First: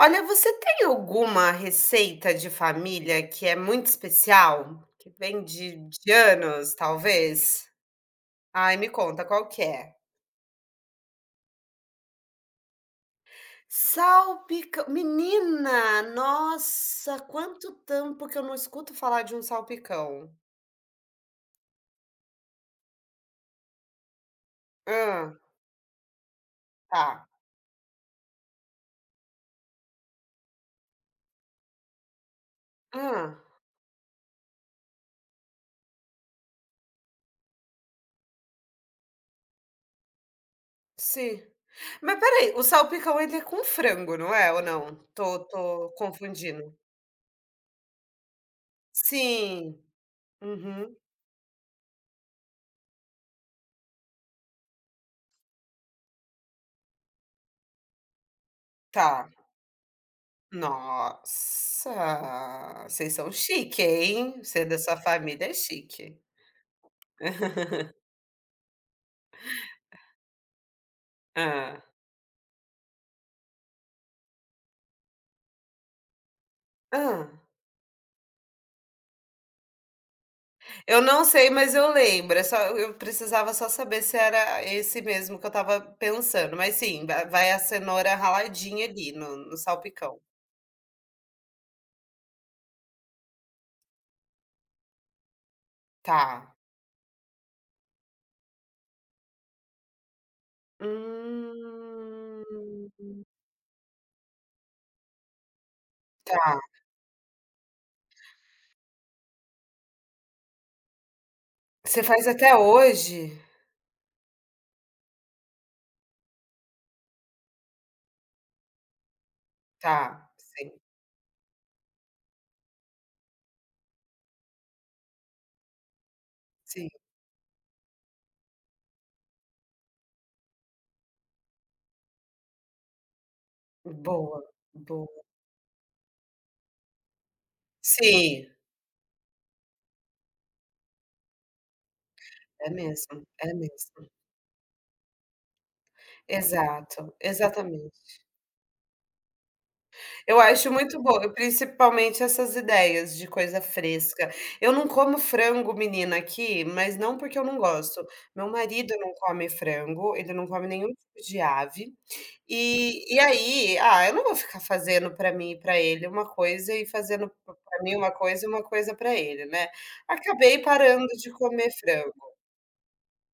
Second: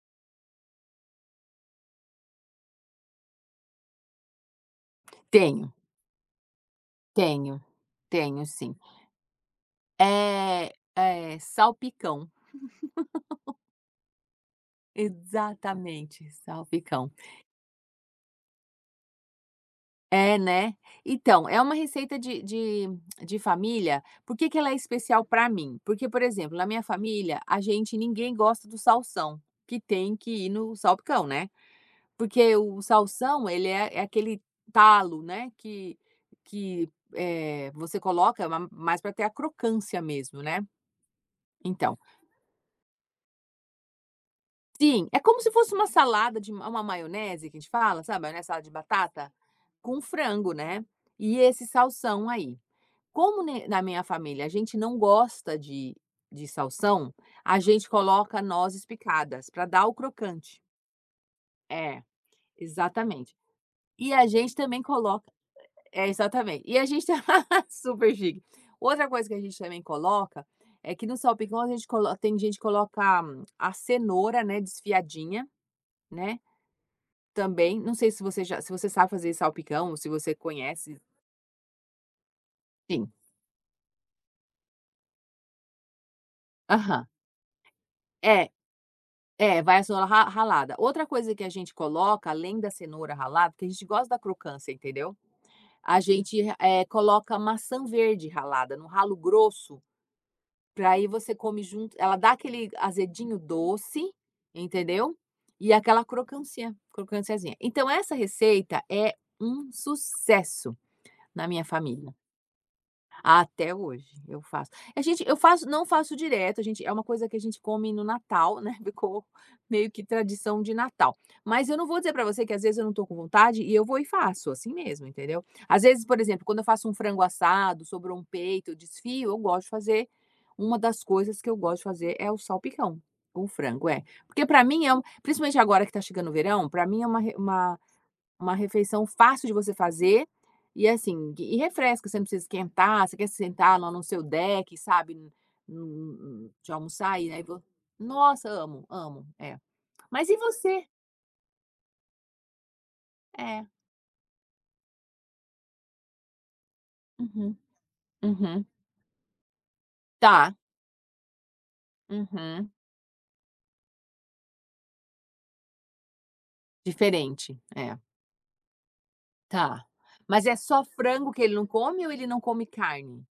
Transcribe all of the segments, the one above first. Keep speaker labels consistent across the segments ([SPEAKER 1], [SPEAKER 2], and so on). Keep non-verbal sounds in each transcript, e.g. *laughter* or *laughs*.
[SPEAKER 1] Olha, você tem alguma receita de família que é muito especial? Que vem
[SPEAKER 2] Tenho,
[SPEAKER 1] de anos,
[SPEAKER 2] tenho,
[SPEAKER 1] talvez?
[SPEAKER 2] tenho sim.
[SPEAKER 1] Ai, me conta qual que é.
[SPEAKER 2] É, salpicão,
[SPEAKER 1] Salpicão, menina,
[SPEAKER 2] exatamente, salpicão.
[SPEAKER 1] nossa, quanto tempo que eu não escuto falar de um salpicão.
[SPEAKER 2] É, né. Então, é uma receita de família. Por que que ela é especial
[SPEAKER 1] Ah,
[SPEAKER 2] para mim? Porque, por exemplo, na minha
[SPEAKER 1] tá.
[SPEAKER 2] família, a gente ninguém gosta do salsão, que tem que ir no salpicão, né. Porque o
[SPEAKER 1] Ah,
[SPEAKER 2] salsão, ele é aquele talo, né, que você coloca é ma mais para ter a crocância mesmo, né.
[SPEAKER 1] sim.
[SPEAKER 2] Então,
[SPEAKER 1] Mas peraí, o salpicão ele é com frango, não é, ou não?
[SPEAKER 2] sim, é como
[SPEAKER 1] Tô
[SPEAKER 2] se fosse uma
[SPEAKER 1] tô
[SPEAKER 2] salada de
[SPEAKER 1] confundindo.
[SPEAKER 2] uma maionese que a gente fala, sabe, maionese, salada de batata,
[SPEAKER 1] Sim.
[SPEAKER 2] com frango, né,
[SPEAKER 1] Uhum,
[SPEAKER 2] e esse salsão aí. Como ne na minha família a gente não gosta de salsão, a gente coloca nozes
[SPEAKER 1] tá.
[SPEAKER 2] picadas para dar o crocante. É,
[SPEAKER 1] Nossa, vocês são
[SPEAKER 2] exatamente.
[SPEAKER 1] chique,
[SPEAKER 2] E a
[SPEAKER 1] hein.
[SPEAKER 2] gente
[SPEAKER 1] Você é da
[SPEAKER 2] também coloca,
[SPEAKER 1] família é
[SPEAKER 2] é,
[SPEAKER 1] chique.
[SPEAKER 2] exatamente. E a gente *laughs*
[SPEAKER 1] *laughs*
[SPEAKER 2] super chique. Outra coisa que a gente também coloca é que no salpicão a
[SPEAKER 1] Hã.
[SPEAKER 2] gente colo tem gente que coloca, a cenoura, né, desfiadinha, né.
[SPEAKER 1] Hã.
[SPEAKER 2] Também, não sei se você já se você sabe fazer salpicão ou se você conhece.
[SPEAKER 1] Eu não sei, mas eu lembro, é só eu
[SPEAKER 2] Sim.
[SPEAKER 1] precisava só saber se era esse mesmo que eu estava pensando, mas
[SPEAKER 2] Aham.
[SPEAKER 1] sim, va vai a cenoura
[SPEAKER 2] É,
[SPEAKER 1] raladinha ali no
[SPEAKER 2] é, vai a cenoura
[SPEAKER 1] salpicão.
[SPEAKER 2] ra ralada. Outra coisa que a gente coloca, além da cenoura ralada, porque a gente gosta da crocância, entendeu. A gente,
[SPEAKER 1] Tá.
[SPEAKER 2] é, coloca maçã verde ralada no ralo grosso, pra aí você come junto, ela dá aquele
[SPEAKER 1] Hum,
[SPEAKER 2] azedinho doce, entendeu, e aquela
[SPEAKER 1] tá.
[SPEAKER 2] crocânciazinha. Então essa receita é um sucesso na minha
[SPEAKER 1] Você
[SPEAKER 2] família.
[SPEAKER 1] faz até hoje?
[SPEAKER 2] Até hoje eu faço. A gente, eu faço não faço direto, a gente é uma coisa que a gente come no Natal, né, *laughs* ficou meio que
[SPEAKER 1] Tá,
[SPEAKER 2] tradição de
[SPEAKER 1] sim,
[SPEAKER 2] Natal. Mas eu não vou dizer pra você que às vezes eu não tô com vontade e eu vou e faço, assim mesmo, entendeu. Às vezes, por exemplo, quando eu faço
[SPEAKER 1] sim.
[SPEAKER 2] um frango assado, sobrou um peito, eu desfio, eu gosto de fazer, uma das coisas que eu gosto de fazer é o salpicão com frango, é.
[SPEAKER 1] Boa,
[SPEAKER 2] Porque pra mim é um,
[SPEAKER 1] boa.
[SPEAKER 2] principalmente agora que tá chegando o verão, pra mim é uma uma
[SPEAKER 1] Sim,
[SPEAKER 2] uma refeição fácil de você fazer, e, assim, e refresca, você não precisa
[SPEAKER 1] é
[SPEAKER 2] esquentar, você
[SPEAKER 1] mesmo,
[SPEAKER 2] quer se
[SPEAKER 1] é
[SPEAKER 2] sentar lá no
[SPEAKER 1] mesmo.
[SPEAKER 2] seu deck, sabe, n n de
[SPEAKER 1] Exato,
[SPEAKER 2] almoçar e aí vo
[SPEAKER 1] exatamente.
[SPEAKER 2] nossa, amo, amo, é. Mas e
[SPEAKER 1] Eu acho
[SPEAKER 2] você?
[SPEAKER 1] muito bom, principalmente essas ideias de coisa
[SPEAKER 2] É,
[SPEAKER 1] fresca. Eu não como frango, menina, aqui, mas não porque eu
[SPEAKER 2] uhum,
[SPEAKER 1] não gosto. Meu
[SPEAKER 2] uhum,
[SPEAKER 1] marido não come frango, ele não
[SPEAKER 2] tá,
[SPEAKER 1] come nenhum tipo de ave.
[SPEAKER 2] uhum,
[SPEAKER 1] E aí, ah, eu não vou ficar fazendo para mim e para ele uma coisa e fazendo
[SPEAKER 2] diferente,
[SPEAKER 1] para mim
[SPEAKER 2] é,
[SPEAKER 1] uma coisa e uma coisa para ele, né?
[SPEAKER 2] tá. Mas é
[SPEAKER 1] Acabei
[SPEAKER 2] só
[SPEAKER 1] parando de
[SPEAKER 2] frango que ele não
[SPEAKER 1] comer
[SPEAKER 2] come ou ele
[SPEAKER 1] frango.
[SPEAKER 2] não come carne?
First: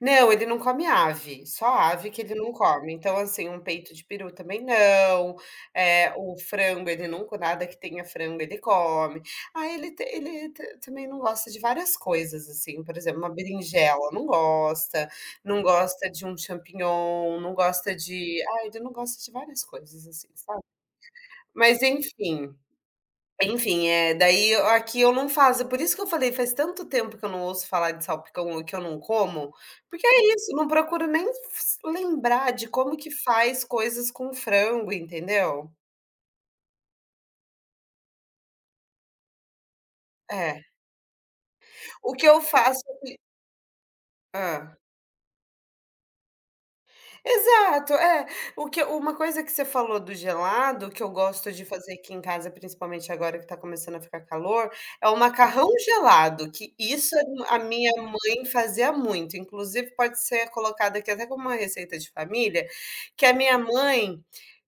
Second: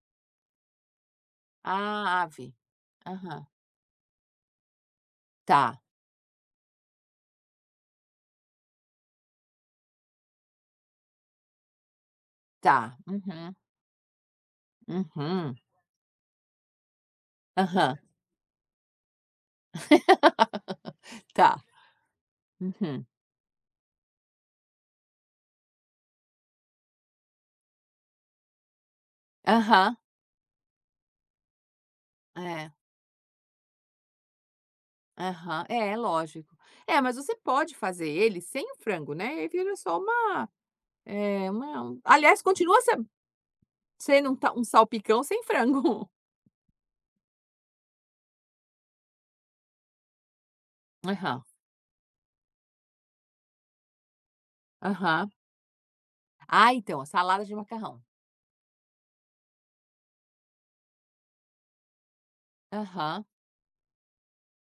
[SPEAKER 1] Não, ele não come ave, só ave
[SPEAKER 2] Ah,
[SPEAKER 1] que ele não
[SPEAKER 2] ave.
[SPEAKER 1] come. Então,
[SPEAKER 2] Aham,
[SPEAKER 1] assim, um peito de peru também não,
[SPEAKER 2] tá,
[SPEAKER 1] eh, o frango ele nunca nada que tenha frango ele come. Ah, ele te ele ta também não gosta de várias coisas, assim,
[SPEAKER 2] tá,
[SPEAKER 1] por exemplo, uma
[SPEAKER 2] uhum,
[SPEAKER 1] berinjela não gosta,
[SPEAKER 2] uhum,
[SPEAKER 1] não gosta de um champignon, não gosta
[SPEAKER 2] aham,
[SPEAKER 1] de ah, ele não gosta de várias coisas, assim, sabe.
[SPEAKER 2] *laughs* tá,
[SPEAKER 1] Mas enfim.
[SPEAKER 2] uhum,
[SPEAKER 1] Enfim, é daí eu não faço, por isso que eu falei, faz tanto tempo que eu não ouço falar de salpicão e que eu não como,
[SPEAKER 2] aham,
[SPEAKER 1] porque é isso, não procuro nem s lembrar de
[SPEAKER 2] é.
[SPEAKER 1] como que faz coisas com frango,
[SPEAKER 2] Aham.
[SPEAKER 1] entendeu.
[SPEAKER 2] É, lógico. É, mas você pode fazer ele sem o frango, né. E aí vira só uma,
[SPEAKER 1] É.
[SPEAKER 2] uma,
[SPEAKER 1] O que eu
[SPEAKER 2] aliás, continua
[SPEAKER 1] faço
[SPEAKER 2] se sendo um ta um
[SPEAKER 1] hã?
[SPEAKER 2] salpicão sem frango.
[SPEAKER 1] Exato, é. O que uma coisa que você falou do gelado, que
[SPEAKER 2] *laughs*
[SPEAKER 1] eu
[SPEAKER 2] Aham,
[SPEAKER 1] gosto de fazer aqui em casa, principalmente agora que tá começando a ficar calor, é o
[SPEAKER 2] aham.
[SPEAKER 1] macarrão gelado,
[SPEAKER 2] Ah,
[SPEAKER 1] que
[SPEAKER 2] então,
[SPEAKER 1] isso é
[SPEAKER 2] salada de
[SPEAKER 1] a minha
[SPEAKER 2] macarrão.
[SPEAKER 1] mãe fazia muito, inclusive pode ser colocado aqui até como uma receita de família,
[SPEAKER 2] Aham,
[SPEAKER 1] que a minha mãe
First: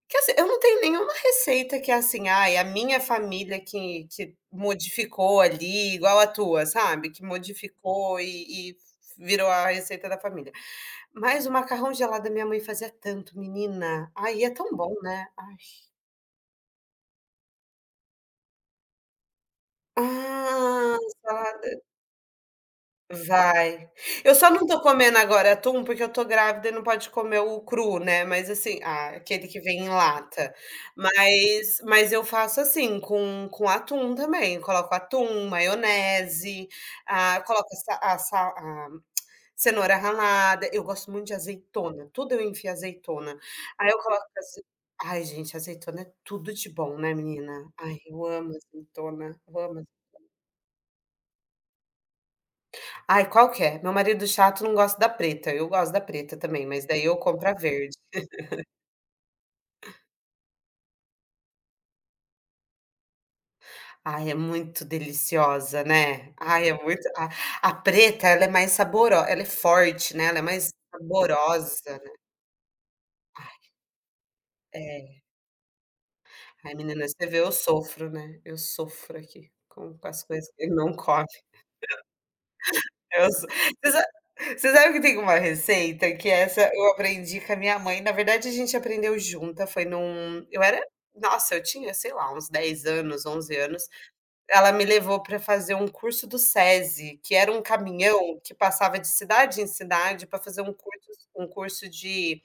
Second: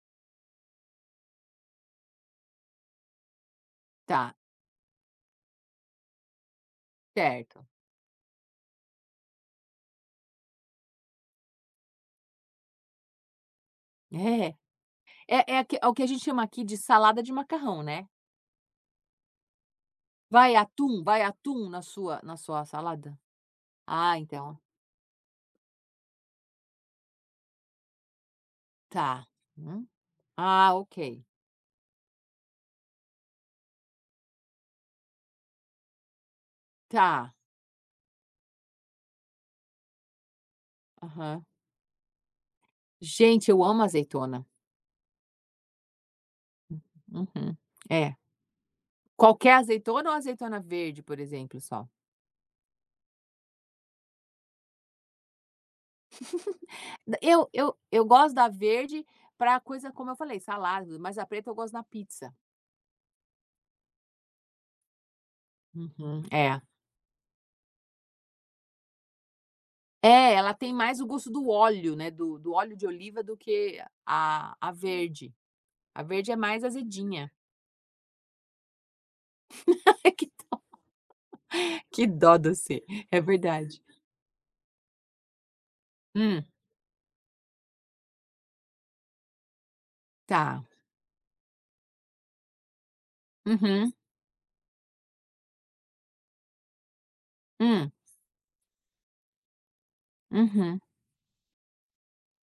[SPEAKER 1] que assim, eu não tenho nenhuma receita que é assim, ai, a minha família que
[SPEAKER 2] tá,
[SPEAKER 1] que modificou ali, igual a tua, sabe, que
[SPEAKER 2] certo.
[SPEAKER 1] modificou e virou a receita da família. Mas o macarrão gelado da minha mãe fazia tanto, menina. Ai, é
[SPEAKER 2] É.
[SPEAKER 1] tão bom, né.
[SPEAKER 2] É
[SPEAKER 1] Ai.
[SPEAKER 2] é aque é o que a gente chama aqui de salada de macarrão, né.
[SPEAKER 1] Ah,
[SPEAKER 2] Vai atum
[SPEAKER 1] salada.
[SPEAKER 2] na sua salada?
[SPEAKER 1] Vai.
[SPEAKER 2] Ah,
[SPEAKER 1] Eu só
[SPEAKER 2] então,
[SPEAKER 1] não tô comendo agora atum, porque eu tô grávida e não pode comer o cru, né, mas assim ah,
[SPEAKER 2] tá.
[SPEAKER 1] aquele que vem
[SPEAKER 2] Hum.
[SPEAKER 1] em lata.
[SPEAKER 2] Ah, ok.
[SPEAKER 1] Mas eu faço assim, com atum também, coloco atum, maionese,
[SPEAKER 2] Tá.
[SPEAKER 1] ah, coloco a cenoura ralada, eu gosto muito de
[SPEAKER 2] Aham.
[SPEAKER 1] azeitona, tudo eu enfio azeitona.
[SPEAKER 2] Gente, eu amo
[SPEAKER 1] Aí eu coloco
[SPEAKER 2] azeitona.
[SPEAKER 1] azei ai gente, azeitona é tudo de bom, né menina?
[SPEAKER 2] Uhum.
[SPEAKER 1] Ai,
[SPEAKER 2] É.
[SPEAKER 1] eu amo azeitona,
[SPEAKER 2] Qualquer
[SPEAKER 1] eu amo.
[SPEAKER 2] azeitona ou azeitona verde, por exemplo, só?
[SPEAKER 1] Ai, qual que é? Meu marido chato não gosta da preta, eu gosto da preta também, mas daí eu
[SPEAKER 2] Eu
[SPEAKER 1] compro a
[SPEAKER 2] eu
[SPEAKER 1] verde.
[SPEAKER 2] eu gosto da verde para coisa, como eu falei, salada, mas a preta eu gosto na pizza.
[SPEAKER 1] Ai, é muito deliciosa,
[SPEAKER 2] Uhum,
[SPEAKER 1] né.
[SPEAKER 2] é.
[SPEAKER 1] Ai, é muito a preta ela é mais saborosa ela é forte, né,
[SPEAKER 2] É,
[SPEAKER 1] ela é
[SPEAKER 2] ela
[SPEAKER 1] mais
[SPEAKER 2] tem mais o gosto do óleo,
[SPEAKER 1] saborosa.
[SPEAKER 2] né, do óleo de oliva do que a
[SPEAKER 1] É.
[SPEAKER 2] verde. A verde é mais
[SPEAKER 1] Ai, menina, você
[SPEAKER 2] azedinha.
[SPEAKER 1] vê, eu sofro, né, eu sofro aqui com
[SPEAKER 2] *laughs*
[SPEAKER 1] as
[SPEAKER 2] Que
[SPEAKER 1] coisas que ele não come.
[SPEAKER 2] que dó de você, é
[SPEAKER 1] Eu so
[SPEAKER 2] verdade.
[SPEAKER 1] você sa você sabe que tem uma receita que
[SPEAKER 2] Hum,
[SPEAKER 1] essa eu aprendi com a minha mãe, na verdade a gente aprendeu junta, foi num eu
[SPEAKER 2] tá.
[SPEAKER 1] era nossa, eu tinha, sei lá, uns 10 anos, 11 anos.
[SPEAKER 2] Uhum,
[SPEAKER 1] Ela me levou para fazer um curso do SESI, que era um
[SPEAKER 2] hum,
[SPEAKER 1] caminhão que passava de cidade em cidade para fazer
[SPEAKER 2] uhum.
[SPEAKER 1] um curso de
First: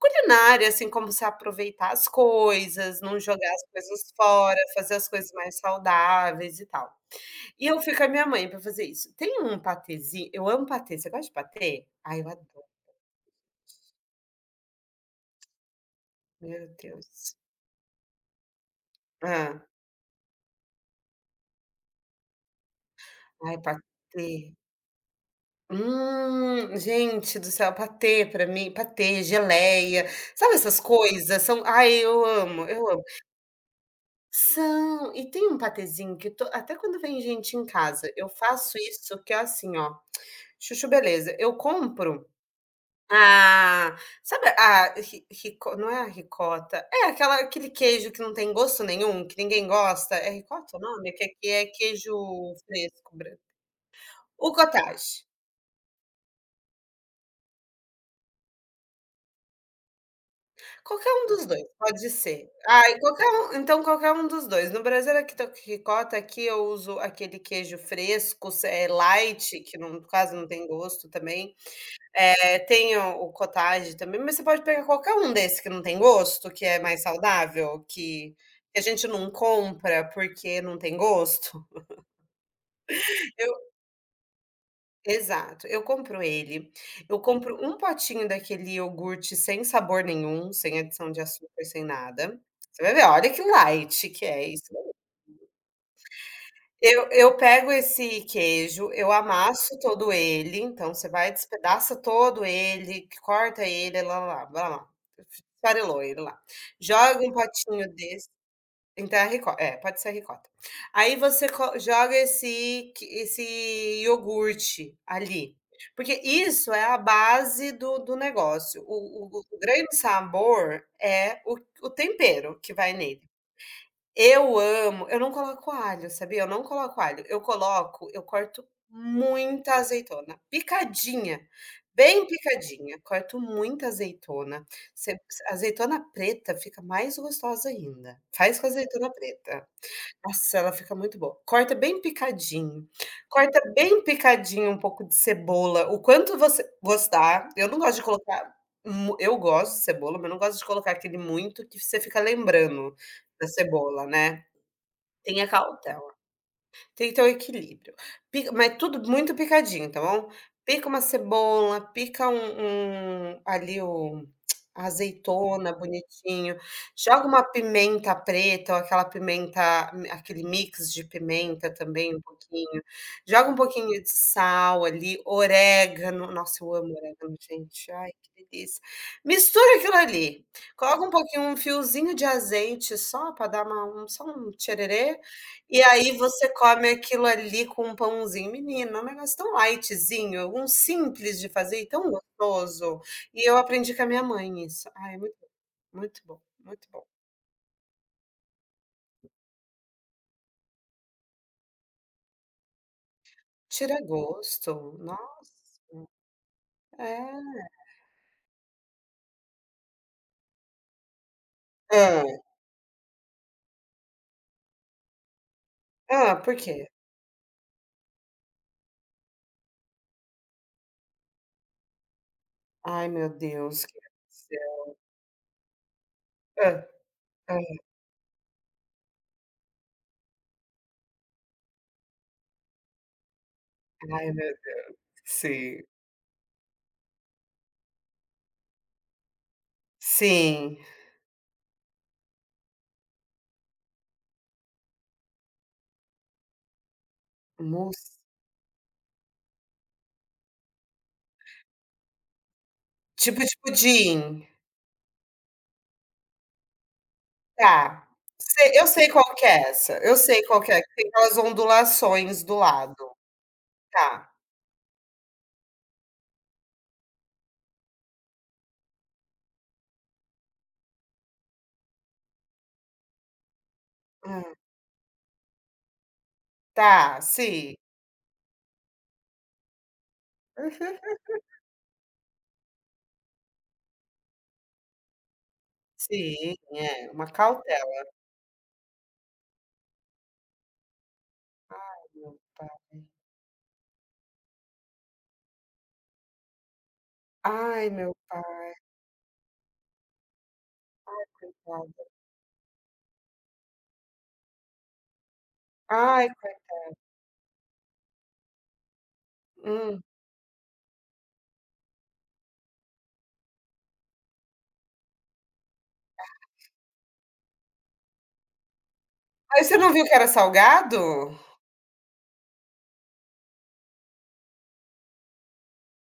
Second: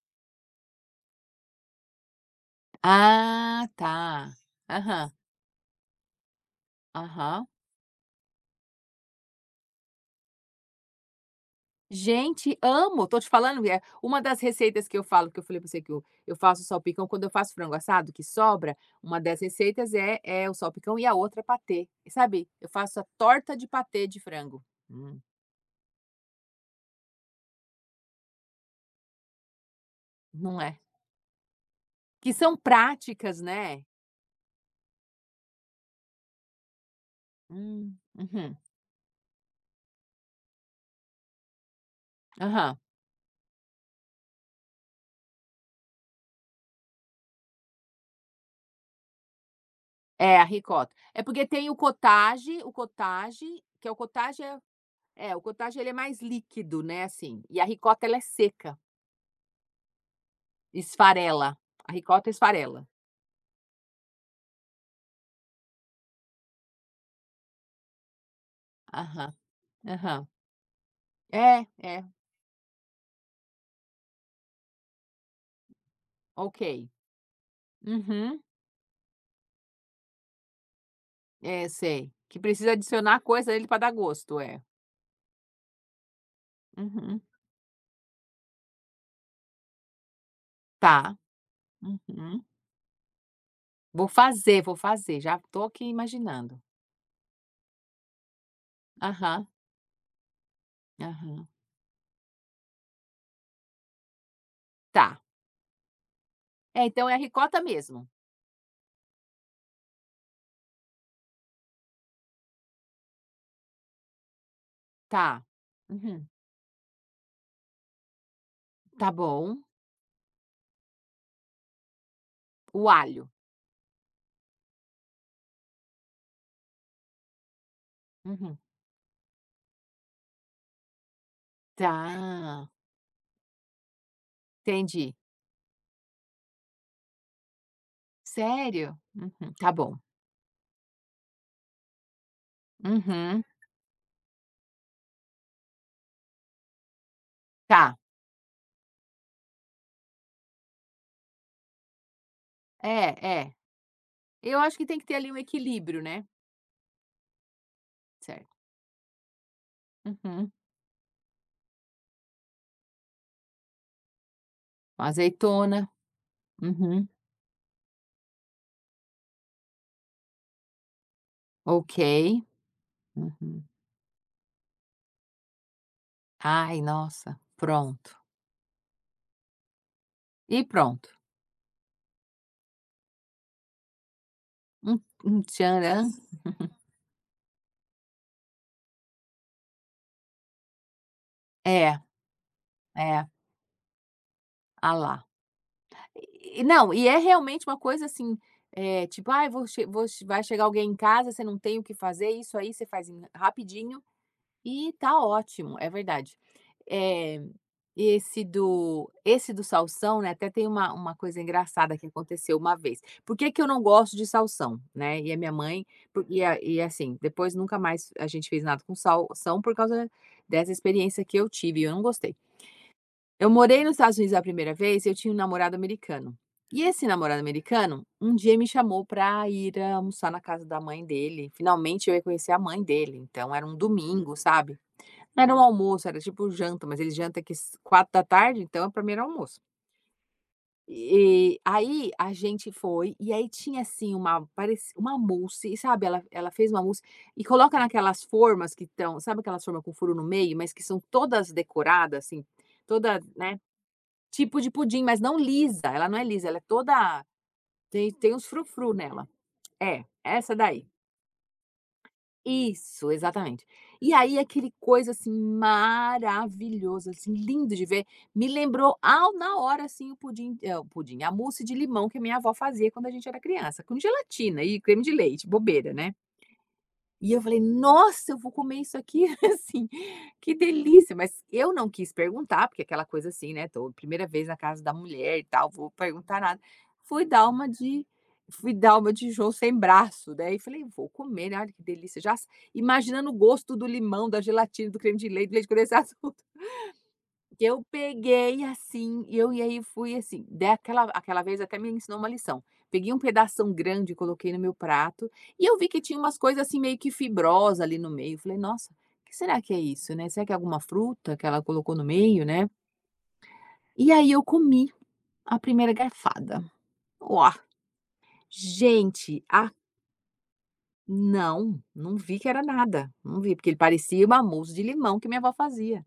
[SPEAKER 1] culinária, assim, como se aproveitar as coisas, não jogar as
[SPEAKER 2] Ah,
[SPEAKER 1] coisas
[SPEAKER 2] tá.
[SPEAKER 1] fora, fazer as
[SPEAKER 2] Aham,
[SPEAKER 1] coisas mais saudáveis e tal.
[SPEAKER 2] aham.
[SPEAKER 1] E eu fui com a minha mãe para fazer isso. Tem um patezinho, eu amo patê, você gosta de patê? Ai, eu
[SPEAKER 2] Gente,
[SPEAKER 1] adoro,
[SPEAKER 2] amo, tô te falando, é uma das receitas que eu falo, que eu falei pra você que eu faço
[SPEAKER 1] meu
[SPEAKER 2] salpicão quando eu
[SPEAKER 1] Deus.
[SPEAKER 2] faço frango assado, que sobra, uma das
[SPEAKER 1] Ah
[SPEAKER 2] receitas é o salpicão e a outra é patê. E sabe, eu faço a torta
[SPEAKER 1] Ai,
[SPEAKER 2] de patê de
[SPEAKER 1] patê.
[SPEAKER 2] frango. Hum,
[SPEAKER 1] Gente do céu, patê, pra mim patê, geleia, sabe
[SPEAKER 2] não é?
[SPEAKER 1] essas coisas? São ai, eu
[SPEAKER 2] Que são
[SPEAKER 1] amo, eu amo.
[SPEAKER 2] práticas, né.
[SPEAKER 1] São e tem um patezinho que to até quando vem gente em casa, eu
[SPEAKER 2] Uhum,
[SPEAKER 1] faço isso que é assim, ó, chuchu beleza, eu compro
[SPEAKER 2] aham.
[SPEAKER 1] a sabe a ri rico não é a ricota, é aquela, aquele queijo que não tem gosto nenhum, que ninguém gosta, é
[SPEAKER 2] É, a
[SPEAKER 1] ricota o
[SPEAKER 2] ricota.
[SPEAKER 1] nome?
[SPEAKER 2] É
[SPEAKER 1] Que
[SPEAKER 2] porque
[SPEAKER 1] aqui é
[SPEAKER 2] tem
[SPEAKER 1] queijo
[SPEAKER 2] o
[SPEAKER 1] fresco branco,
[SPEAKER 2] cottage, que é o cottage
[SPEAKER 1] o cottage.
[SPEAKER 2] o cottage ele é mais líquido, né, assim, e a ricota ela é seca,
[SPEAKER 1] Qualquer um dos
[SPEAKER 2] esfarela.
[SPEAKER 1] 2
[SPEAKER 2] A
[SPEAKER 1] pode
[SPEAKER 2] ricota é
[SPEAKER 1] ser.
[SPEAKER 2] esfarela.
[SPEAKER 1] Ai, qualquer um, então, qualquer um dos dois. No Brasil aqui quitan ricota, aqui eu uso aquele queijo fresco, se eh,
[SPEAKER 2] Aham.
[SPEAKER 1] light, que no
[SPEAKER 2] Aham.
[SPEAKER 1] caso não tem gosto também.
[SPEAKER 2] É, é,
[SPEAKER 1] Eh, tem o cottage também, mas você pode pegar qualquer um desse que não tem gosto, que é
[SPEAKER 2] ok.
[SPEAKER 1] mais saudável,
[SPEAKER 2] Uhum.
[SPEAKER 1] que a gente não compra porque não tem gosto.
[SPEAKER 2] É, sei. Que precisa adicionar coisa a ele
[SPEAKER 1] *laughs*
[SPEAKER 2] para dar gosto, é.
[SPEAKER 1] Exato, eu compro ele.
[SPEAKER 2] Uhum.
[SPEAKER 1] Eu compro um potinho daquele iogurte sem sabor nenhum, sem adição
[SPEAKER 2] Tá.
[SPEAKER 1] de açúcar, sem nada.
[SPEAKER 2] Uhum.
[SPEAKER 1] Você vai ver, olha que light que é isso.
[SPEAKER 2] Vou fazer, já tô aqui imaginando.
[SPEAKER 1] Eu pego esse queijo, eu
[SPEAKER 2] Aham,
[SPEAKER 1] amasso todo ele, então você vai
[SPEAKER 2] aham.
[SPEAKER 1] despedaça todo ele, corta ele, lá, lá, lá, blá, blá,
[SPEAKER 2] Tá.
[SPEAKER 1] esfarelou ele lá.
[SPEAKER 2] É, então é a
[SPEAKER 1] Joga um
[SPEAKER 2] ricota
[SPEAKER 1] potinho
[SPEAKER 2] mesmo.
[SPEAKER 1] Então é rico, pode ser ricota. Aí você co joga esse iogurte
[SPEAKER 2] Tá.
[SPEAKER 1] ali, porque
[SPEAKER 2] Uhum.
[SPEAKER 1] isso é a base do negócio.
[SPEAKER 2] Tá
[SPEAKER 1] O o
[SPEAKER 2] bom.
[SPEAKER 1] o grande sabor é o tempero que
[SPEAKER 2] O
[SPEAKER 1] vai
[SPEAKER 2] alho.
[SPEAKER 1] nele. Eu não coloco alho, sabia? Eu não coloco alho, eu
[SPEAKER 2] Uhum.
[SPEAKER 1] corto muita azeitona, picadinha,
[SPEAKER 2] Tá,
[SPEAKER 1] bem picadinha, corto muita azeitona,
[SPEAKER 2] entendi.
[SPEAKER 1] ce azeitona preta fica mais gostosa ainda, faz com
[SPEAKER 2] Sério?
[SPEAKER 1] azeitona
[SPEAKER 2] Uhum.
[SPEAKER 1] preta.
[SPEAKER 2] Tá bom.
[SPEAKER 1] Nossa, ela fica muito boa.
[SPEAKER 2] Uhum.
[SPEAKER 1] Corta bem picadinho um pouco de cebola, o quanto você gostar, eu não
[SPEAKER 2] Tá.
[SPEAKER 1] gosto de colocar mu eu gosto de cebola, mas eu não gosto de colocar aquele muito que você fica lembrando
[SPEAKER 2] É,
[SPEAKER 1] da
[SPEAKER 2] é.
[SPEAKER 1] cebola, né.
[SPEAKER 2] Eu acho que tem que ter ali um
[SPEAKER 1] Tenha
[SPEAKER 2] equilíbrio,
[SPEAKER 1] cautela.
[SPEAKER 2] né.
[SPEAKER 1] Tem que ter o equilíbrio. Pica,
[SPEAKER 2] Certo.
[SPEAKER 1] mas tudo muito picadinho, tá bom?
[SPEAKER 2] Uhum.
[SPEAKER 1] Pica uma cebola, pica ali o a azeitona
[SPEAKER 2] Azeitona.
[SPEAKER 1] bonitinho,
[SPEAKER 2] Uhum.
[SPEAKER 1] joga uma pimenta preta ou aquela pimenta, aquele mix de pimenta
[SPEAKER 2] Ok.
[SPEAKER 1] também um pouquinho, joga um
[SPEAKER 2] Uhum.
[SPEAKER 1] pouquinho de sal ali, orégano, nossa eu
[SPEAKER 2] Ai,
[SPEAKER 1] amo orégano
[SPEAKER 2] nossa,
[SPEAKER 1] gente, ai
[SPEAKER 2] pronto.
[SPEAKER 1] que delícia. Mistura aquilo ali,
[SPEAKER 2] E
[SPEAKER 1] coloca
[SPEAKER 2] pronto.
[SPEAKER 1] um pouquinho, um fiozinho de azeite só para dar uma um só um
[SPEAKER 2] Um,
[SPEAKER 1] tchererê
[SPEAKER 2] um
[SPEAKER 1] e
[SPEAKER 2] tcharam.
[SPEAKER 1] aí você come aquilo ali com um pãozinho, menina, é um negócio tão lightzinho, um simples de fazer e
[SPEAKER 2] É,
[SPEAKER 1] tão gostoso.
[SPEAKER 2] é.
[SPEAKER 1] E eu aprendi com a minha mãe isso.
[SPEAKER 2] Ah
[SPEAKER 1] Ai, é
[SPEAKER 2] lá.
[SPEAKER 1] muito muito bom,
[SPEAKER 2] E,
[SPEAKER 1] muito
[SPEAKER 2] não,
[SPEAKER 1] bom.
[SPEAKER 2] e é realmente uma coisa assim, é, tipo, ai, vai chegar alguém em casa, você não tem o que fazer, isso aí você faz
[SPEAKER 1] Tira
[SPEAKER 2] rapidinho.
[SPEAKER 1] gosto,
[SPEAKER 2] E tá ótimo,
[SPEAKER 1] nossa,
[SPEAKER 2] é verdade. Eh,
[SPEAKER 1] é.
[SPEAKER 2] esse do salsão, né, até tem uma coisa engraçada que
[SPEAKER 1] Hã.
[SPEAKER 2] aconteceu uma vez. Por que que eu não gosto de salsão, né, e a minha mãe, por
[SPEAKER 1] Hã,
[SPEAKER 2] e
[SPEAKER 1] por
[SPEAKER 2] a e
[SPEAKER 1] quê?
[SPEAKER 2] assim, depois nunca mais a gente fez nada com salsão por causa dessa experiência que eu tive e eu não gostei.
[SPEAKER 1] Ai meu
[SPEAKER 2] Eu morei
[SPEAKER 1] Deus,
[SPEAKER 2] nos
[SPEAKER 1] que
[SPEAKER 2] Estados Unidos a primeira
[SPEAKER 1] aconteceu?
[SPEAKER 2] vez e eu tinha um namorado americano. E
[SPEAKER 1] Hã,
[SPEAKER 2] esse namorado
[SPEAKER 1] hã.
[SPEAKER 2] americano, um dia me chamou para ir almoçar na casa da mãe dele, finalmente eu ia conhecer a mãe dele, então era um
[SPEAKER 1] Ai
[SPEAKER 2] domingo,
[SPEAKER 1] meu
[SPEAKER 2] sabe?
[SPEAKER 1] Deus!
[SPEAKER 2] Era um
[SPEAKER 1] Sim,
[SPEAKER 2] almoço, era tipo janta, mas ele janta aqui s 4 da tarde, então pra mim era almoço.
[SPEAKER 1] sim,
[SPEAKER 2] E aí a gente foi, e aí tinha assim uma, pareci uma mousse, e sabe, ela fez uma mousse e coloca
[SPEAKER 1] mousse,
[SPEAKER 2] naquelas formas que estão, sabe aquelas formas com furo no meio, mas que são todas decoradas, assim, toda,
[SPEAKER 1] tipo de
[SPEAKER 2] né,
[SPEAKER 1] pudim.
[SPEAKER 2] tipo de pudim, mas não lisa, ela não é lisa, ela é toda,
[SPEAKER 1] Tá,
[SPEAKER 2] tem uns
[SPEAKER 1] sei eu
[SPEAKER 2] frufru
[SPEAKER 1] sei
[SPEAKER 2] nela.
[SPEAKER 1] qual que é essa,
[SPEAKER 2] É,
[SPEAKER 1] eu sei
[SPEAKER 2] essa
[SPEAKER 1] qual que é,
[SPEAKER 2] daí.
[SPEAKER 1] que tem aquelas ondulações do lado,
[SPEAKER 2] Isso, exatamente. E
[SPEAKER 1] tá.
[SPEAKER 2] aí aquele coisa, assim, maravilhoso, assim, lindo de ver, me lembrou ao, na hora, assim, o pudim, a mousse de limão que a minha avó fazia quando a gente era criança, com
[SPEAKER 1] Hum,
[SPEAKER 2] gelatina e creme de leite, bobeira, né.
[SPEAKER 1] tá,
[SPEAKER 2] E eu falei:
[SPEAKER 1] sim.
[SPEAKER 2] "Nossa, eu vou comer isso aqui", *laughs* assim, que delícia, mas eu não quis perguntar, porque aquela coisa, assim, né, tô primeira vez na casa da mulher e tal, vou perguntar
[SPEAKER 1] Sim,
[SPEAKER 2] nada.
[SPEAKER 1] é,
[SPEAKER 2] Fui
[SPEAKER 1] uma
[SPEAKER 2] dar uma de
[SPEAKER 1] cautela.
[SPEAKER 2] Fui dar uma de João sem braço, né, e falei: "Vou comer, né, olha que
[SPEAKER 1] Ai,
[SPEAKER 2] delícia",
[SPEAKER 1] meu pai.
[SPEAKER 2] imaginando o gosto do limão, da gelatina, do creme de leite, do leite condensado. Que eu
[SPEAKER 1] Ai, meu pai.
[SPEAKER 2] peguei assim, e eu e aí fui assim, daquela aquela vez até me ensinou uma lição. Peguei um pedação grande, coloquei no meu prato, e eu vi que tinha
[SPEAKER 1] Ai,
[SPEAKER 2] umas coisas assim meio que fibrosa ali no meio, falei: "Nossa, o que será que é
[SPEAKER 1] hum.
[SPEAKER 2] isso, né? Será que é alguma fruta que ela colocou no meio, né?". E aí eu comi a primeira garfada. Ó gente,
[SPEAKER 1] Aí
[SPEAKER 2] a
[SPEAKER 1] você não viu que era salgado?
[SPEAKER 2] não, não vi que era nada, não vi, porque ele parecia uma mousse de limão que minha avó fazia,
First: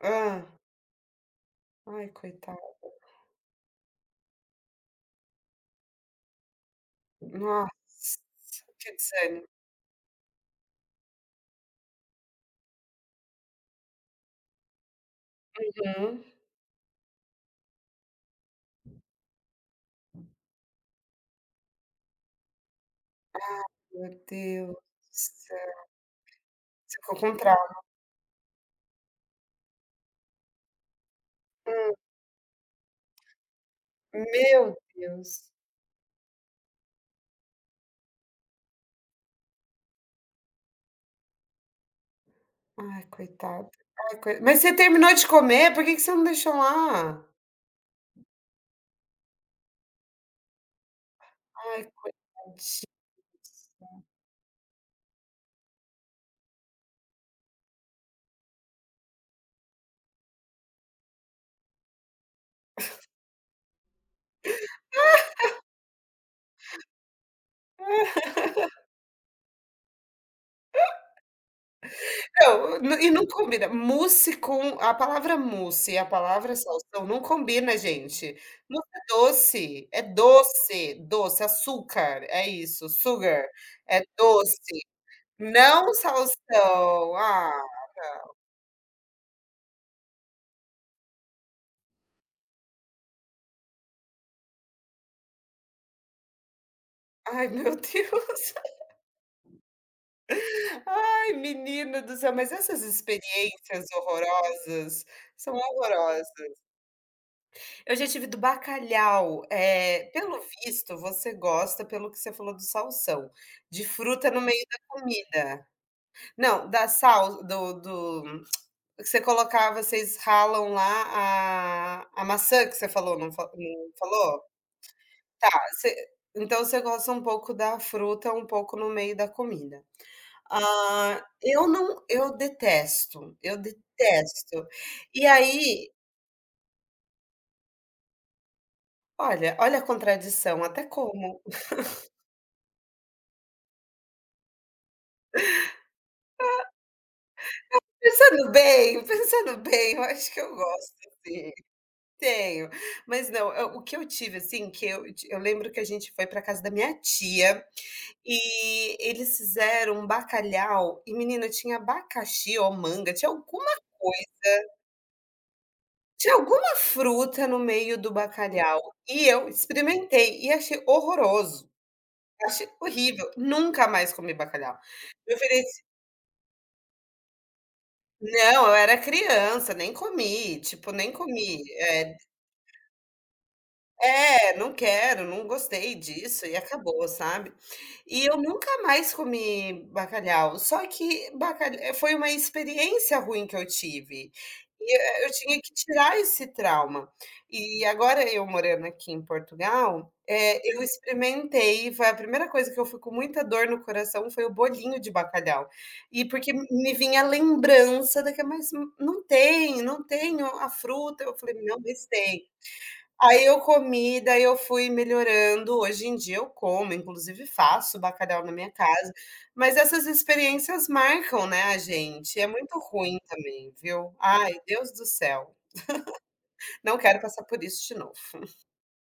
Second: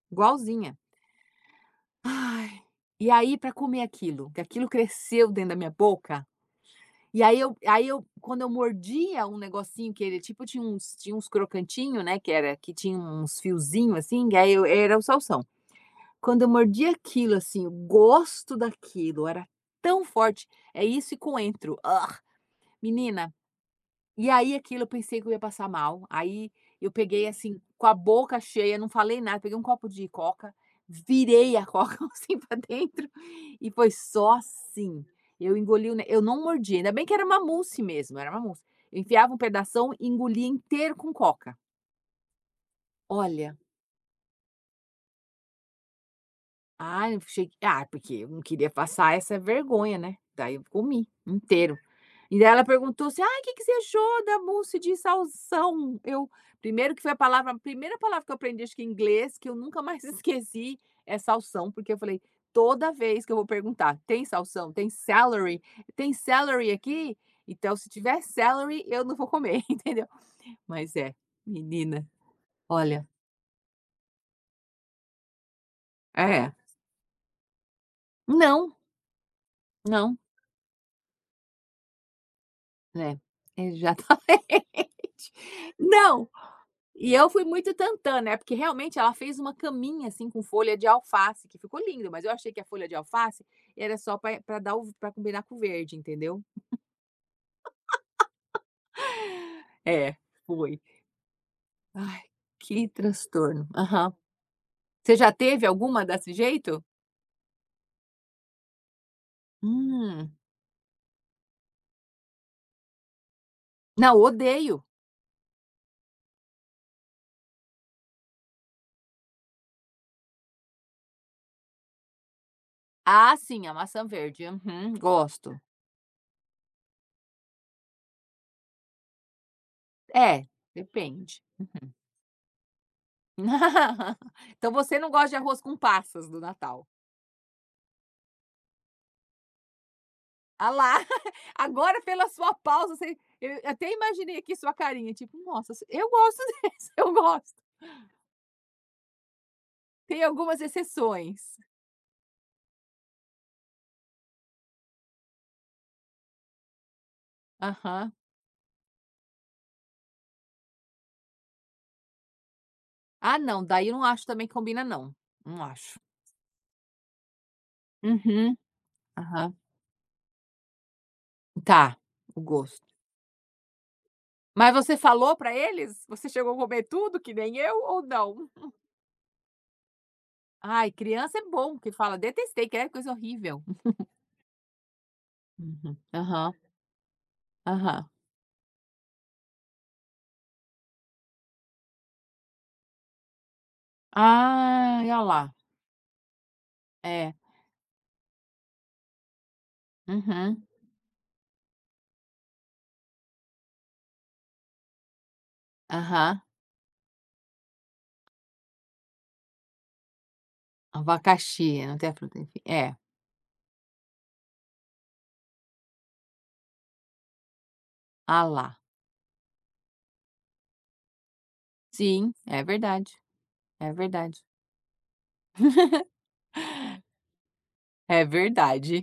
[SPEAKER 1] Hã.
[SPEAKER 2] igualzinha.
[SPEAKER 1] Ai,
[SPEAKER 2] Ai,
[SPEAKER 1] coitado.
[SPEAKER 2] e aí para comer aquilo, que aquilo cresceu dentro da minha boca, e
[SPEAKER 1] Nossa,
[SPEAKER 2] aí eu, quando eu
[SPEAKER 1] que
[SPEAKER 2] mordia um
[SPEAKER 1] desânimo.
[SPEAKER 2] negocinho, que ele tipo tinha uns, crocantinhos, né, que era, que tinha uns fiozinhos assim, e aí eu, era o salsão.
[SPEAKER 1] Uhum.
[SPEAKER 2] Quando eu mordia aquilo, assim, o gosto daquilo era tão forte. É isso e coentro. Ah, menina,
[SPEAKER 1] Meu
[SPEAKER 2] e aí
[SPEAKER 1] Deus do
[SPEAKER 2] aquilo, eu pensei que eu ia passar
[SPEAKER 1] céu.
[SPEAKER 2] mal, aí eu
[SPEAKER 1] Você ficou
[SPEAKER 2] peguei,
[SPEAKER 1] com
[SPEAKER 2] assim, com
[SPEAKER 1] trauma.
[SPEAKER 2] a boca cheia, não falei nada, peguei um copo de coca, virei a
[SPEAKER 1] Hum.
[SPEAKER 2] coca *laughs* assim para dentro e foi só
[SPEAKER 1] Meu
[SPEAKER 2] assim.
[SPEAKER 1] Deus.
[SPEAKER 2] Eu engoli o ne eu não mordi, ainda bem que era uma mousse mesmo, era uma mousse. Eu enfiava um pedação e engolia inteiro com coca.
[SPEAKER 1] Ai,
[SPEAKER 2] Olha,
[SPEAKER 1] coitado. Ai, coi mas você terminou de comer? Por que que você não deixou
[SPEAKER 2] ai eu
[SPEAKER 1] lá?
[SPEAKER 2] cheguei, porque eu não queria passar essa vergonha, né, daí eu comi inteiro.
[SPEAKER 1] Ai,
[SPEAKER 2] E daí ela
[SPEAKER 1] coitadinho.
[SPEAKER 2] perguntou assim: "Ai, o que que você achou da mousse de salsão?". Eu, primeiro que foi a primeira palavra que eu aprendi, acho que em inglês, que eu nunca mais *laughs* esqueci, é salsão, porque eu falei: "Toda vez que eu vou perguntar: 'Tem salsão? Tem celery? Tem celery aqui?'. Então, se tiver celery, eu não vou comer", *laughs* entendeu? Mas é, menina,
[SPEAKER 1] Não,
[SPEAKER 2] olha,
[SPEAKER 1] e não combina. Mousse com a palavra mousse e a
[SPEAKER 2] é.
[SPEAKER 1] palavra salsão não combina, gente.
[SPEAKER 2] Não,
[SPEAKER 1] Mousse é
[SPEAKER 2] não,
[SPEAKER 1] doce, doce, açúcar, é isso,
[SPEAKER 2] né?
[SPEAKER 1] sugar,
[SPEAKER 2] É,
[SPEAKER 1] é
[SPEAKER 2] exatamente.
[SPEAKER 1] doce.
[SPEAKER 2] *laughs*
[SPEAKER 1] Não
[SPEAKER 2] Não. E
[SPEAKER 1] salsão.
[SPEAKER 2] eu fui
[SPEAKER 1] Ah,
[SPEAKER 2] muito tantã, né, porque realmente ela fez uma caminha, assim, com folha de alface, que ficou lindo, mas eu achei que a folha de alface era só para pra dar o, pra combinar com o verde, entendeu.
[SPEAKER 1] ai meu *laughs* Deus.
[SPEAKER 2] É, foi.
[SPEAKER 1] Ai, menina do
[SPEAKER 2] Ai,
[SPEAKER 1] céu, mas essas
[SPEAKER 2] que transtorno.
[SPEAKER 1] experiências
[SPEAKER 2] Aham.
[SPEAKER 1] horrorosas
[SPEAKER 2] Você já
[SPEAKER 1] são
[SPEAKER 2] teve alguma
[SPEAKER 1] horrorosas.
[SPEAKER 2] desse jeito?
[SPEAKER 1] Eu já tive do bacalhau, é
[SPEAKER 2] Hum.
[SPEAKER 1] pelo visto você gosta, pelo que você falou, do salsão, de
[SPEAKER 2] Não,
[SPEAKER 1] fruta no meio da
[SPEAKER 2] odeio.
[SPEAKER 1] comida. Não, da sal do do que você colocava, vocês ralam lá a maçã que você falou,
[SPEAKER 2] Ah, sim, a
[SPEAKER 1] não
[SPEAKER 2] maçã
[SPEAKER 1] falou?
[SPEAKER 2] verde. Uhum,
[SPEAKER 1] Tá,
[SPEAKER 2] gosto.
[SPEAKER 1] você então você gosta um pouco da fruta, um pouco no meio da comida.
[SPEAKER 2] É,
[SPEAKER 1] Ah,
[SPEAKER 2] depende.
[SPEAKER 1] eu
[SPEAKER 2] Uhum.
[SPEAKER 1] não eu detesto, eu
[SPEAKER 2] *laughs*
[SPEAKER 1] detesto.
[SPEAKER 2] Então você não
[SPEAKER 1] E
[SPEAKER 2] gosta de arroz com
[SPEAKER 1] aí,
[SPEAKER 2] passas do Natal?
[SPEAKER 1] olha a contradição,
[SPEAKER 2] Ah
[SPEAKER 1] até
[SPEAKER 2] lá, *laughs*
[SPEAKER 1] como.
[SPEAKER 2] agora pela sua pausa, você eu até imaginei aqui sua carinha, tipo: "Nossa, eu gosto *laughs* desse, eu gosto".
[SPEAKER 1] Pensando bem, eu
[SPEAKER 2] Tem
[SPEAKER 1] acho que eu
[SPEAKER 2] algumas
[SPEAKER 1] gosto
[SPEAKER 2] exceções.
[SPEAKER 1] sim, tenho. Mas não, eu o que eu tive, assim, que eu lembro que a gente foi para casa da minha tia.
[SPEAKER 2] Aham.
[SPEAKER 1] E eles fizeram um bacalhau e, menina, tinha abacaxi ou manga, tinha
[SPEAKER 2] Ah não,
[SPEAKER 1] alguma
[SPEAKER 2] daí eu não acho
[SPEAKER 1] coisa,
[SPEAKER 2] também que combina, não, não acho.
[SPEAKER 1] tinha alguma fruta no meio do
[SPEAKER 2] Uhum,
[SPEAKER 1] bacalhau. E eu
[SPEAKER 2] aham.
[SPEAKER 1] experimentei e achei horroroso,
[SPEAKER 2] Tá, o
[SPEAKER 1] achei
[SPEAKER 2] gosto.
[SPEAKER 1] horrível, nunca mais comi
[SPEAKER 2] Mas
[SPEAKER 1] bacalhau.
[SPEAKER 2] você falou
[SPEAKER 1] Eu
[SPEAKER 2] pra
[SPEAKER 1] virei
[SPEAKER 2] eles? Você chegou a comer tudo que nem eu, ou não?
[SPEAKER 1] não, eu era criança, nem comi,
[SPEAKER 2] Ai,
[SPEAKER 1] tipo, nem
[SPEAKER 2] criança é
[SPEAKER 1] comi.
[SPEAKER 2] bom que
[SPEAKER 1] É.
[SPEAKER 2] fala: "Detestei, que é coisa horrível".
[SPEAKER 1] É, não quero, não gostei
[SPEAKER 2] Uhum.
[SPEAKER 1] disso
[SPEAKER 2] Aham,
[SPEAKER 1] e acabou, sabe.
[SPEAKER 2] aham.
[SPEAKER 1] E eu nunca mais comi bacalhau, só que bacalhau foi uma experiência ruim que eu tive,
[SPEAKER 2] Ah,
[SPEAKER 1] e,
[SPEAKER 2] olha
[SPEAKER 1] eh, eu
[SPEAKER 2] lá.
[SPEAKER 1] tinha que tirar esse trauma.
[SPEAKER 2] É.
[SPEAKER 1] E agora eu morando aqui em Portugal, eh,
[SPEAKER 2] Uhum.
[SPEAKER 1] eu experimentei, foi a primeira coisa que eu fui com muita dor no coração foi o bolinho de bacalhau, e
[SPEAKER 2] Aham.
[SPEAKER 1] porque me vinha a lembrança daque mas não tem, não tenho a fruta, eu falei: "Não,
[SPEAKER 2] Abacaxi, não
[SPEAKER 1] mas
[SPEAKER 2] tem a fruta,
[SPEAKER 1] tem".
[SPEAKER 2] enfim. É,
[SPEAKER 1] Aí eu comi, daí eu fui melhorando. Hoje em dia eu como, inclusive faço bacalhau na
[SPEAKER 2] alá.
[SPEAKER 1] minha casa, mas essas experiências marcam, né, a
[SPEAKER 2] Sim,
[SPEAKER 1] gente. É
[SPEAKER 2] é
[SPEAKER 1] muito
[SPEAKER 2] verdade,
[SPEAKER 1] ruim também,
[SPEAKER 2] é
[SPEAKER 1] viu.
[SPEAKER 2] verdade.
[SPEAKER 1] Ai, Deus do céu,
[SPEAKER 2] *laughs*
[SPEAKER 1] não quero passar por isso de
[SPEAKER 2] É
[SPEAKER 1] novo.
[SPEAKER 2] verdade.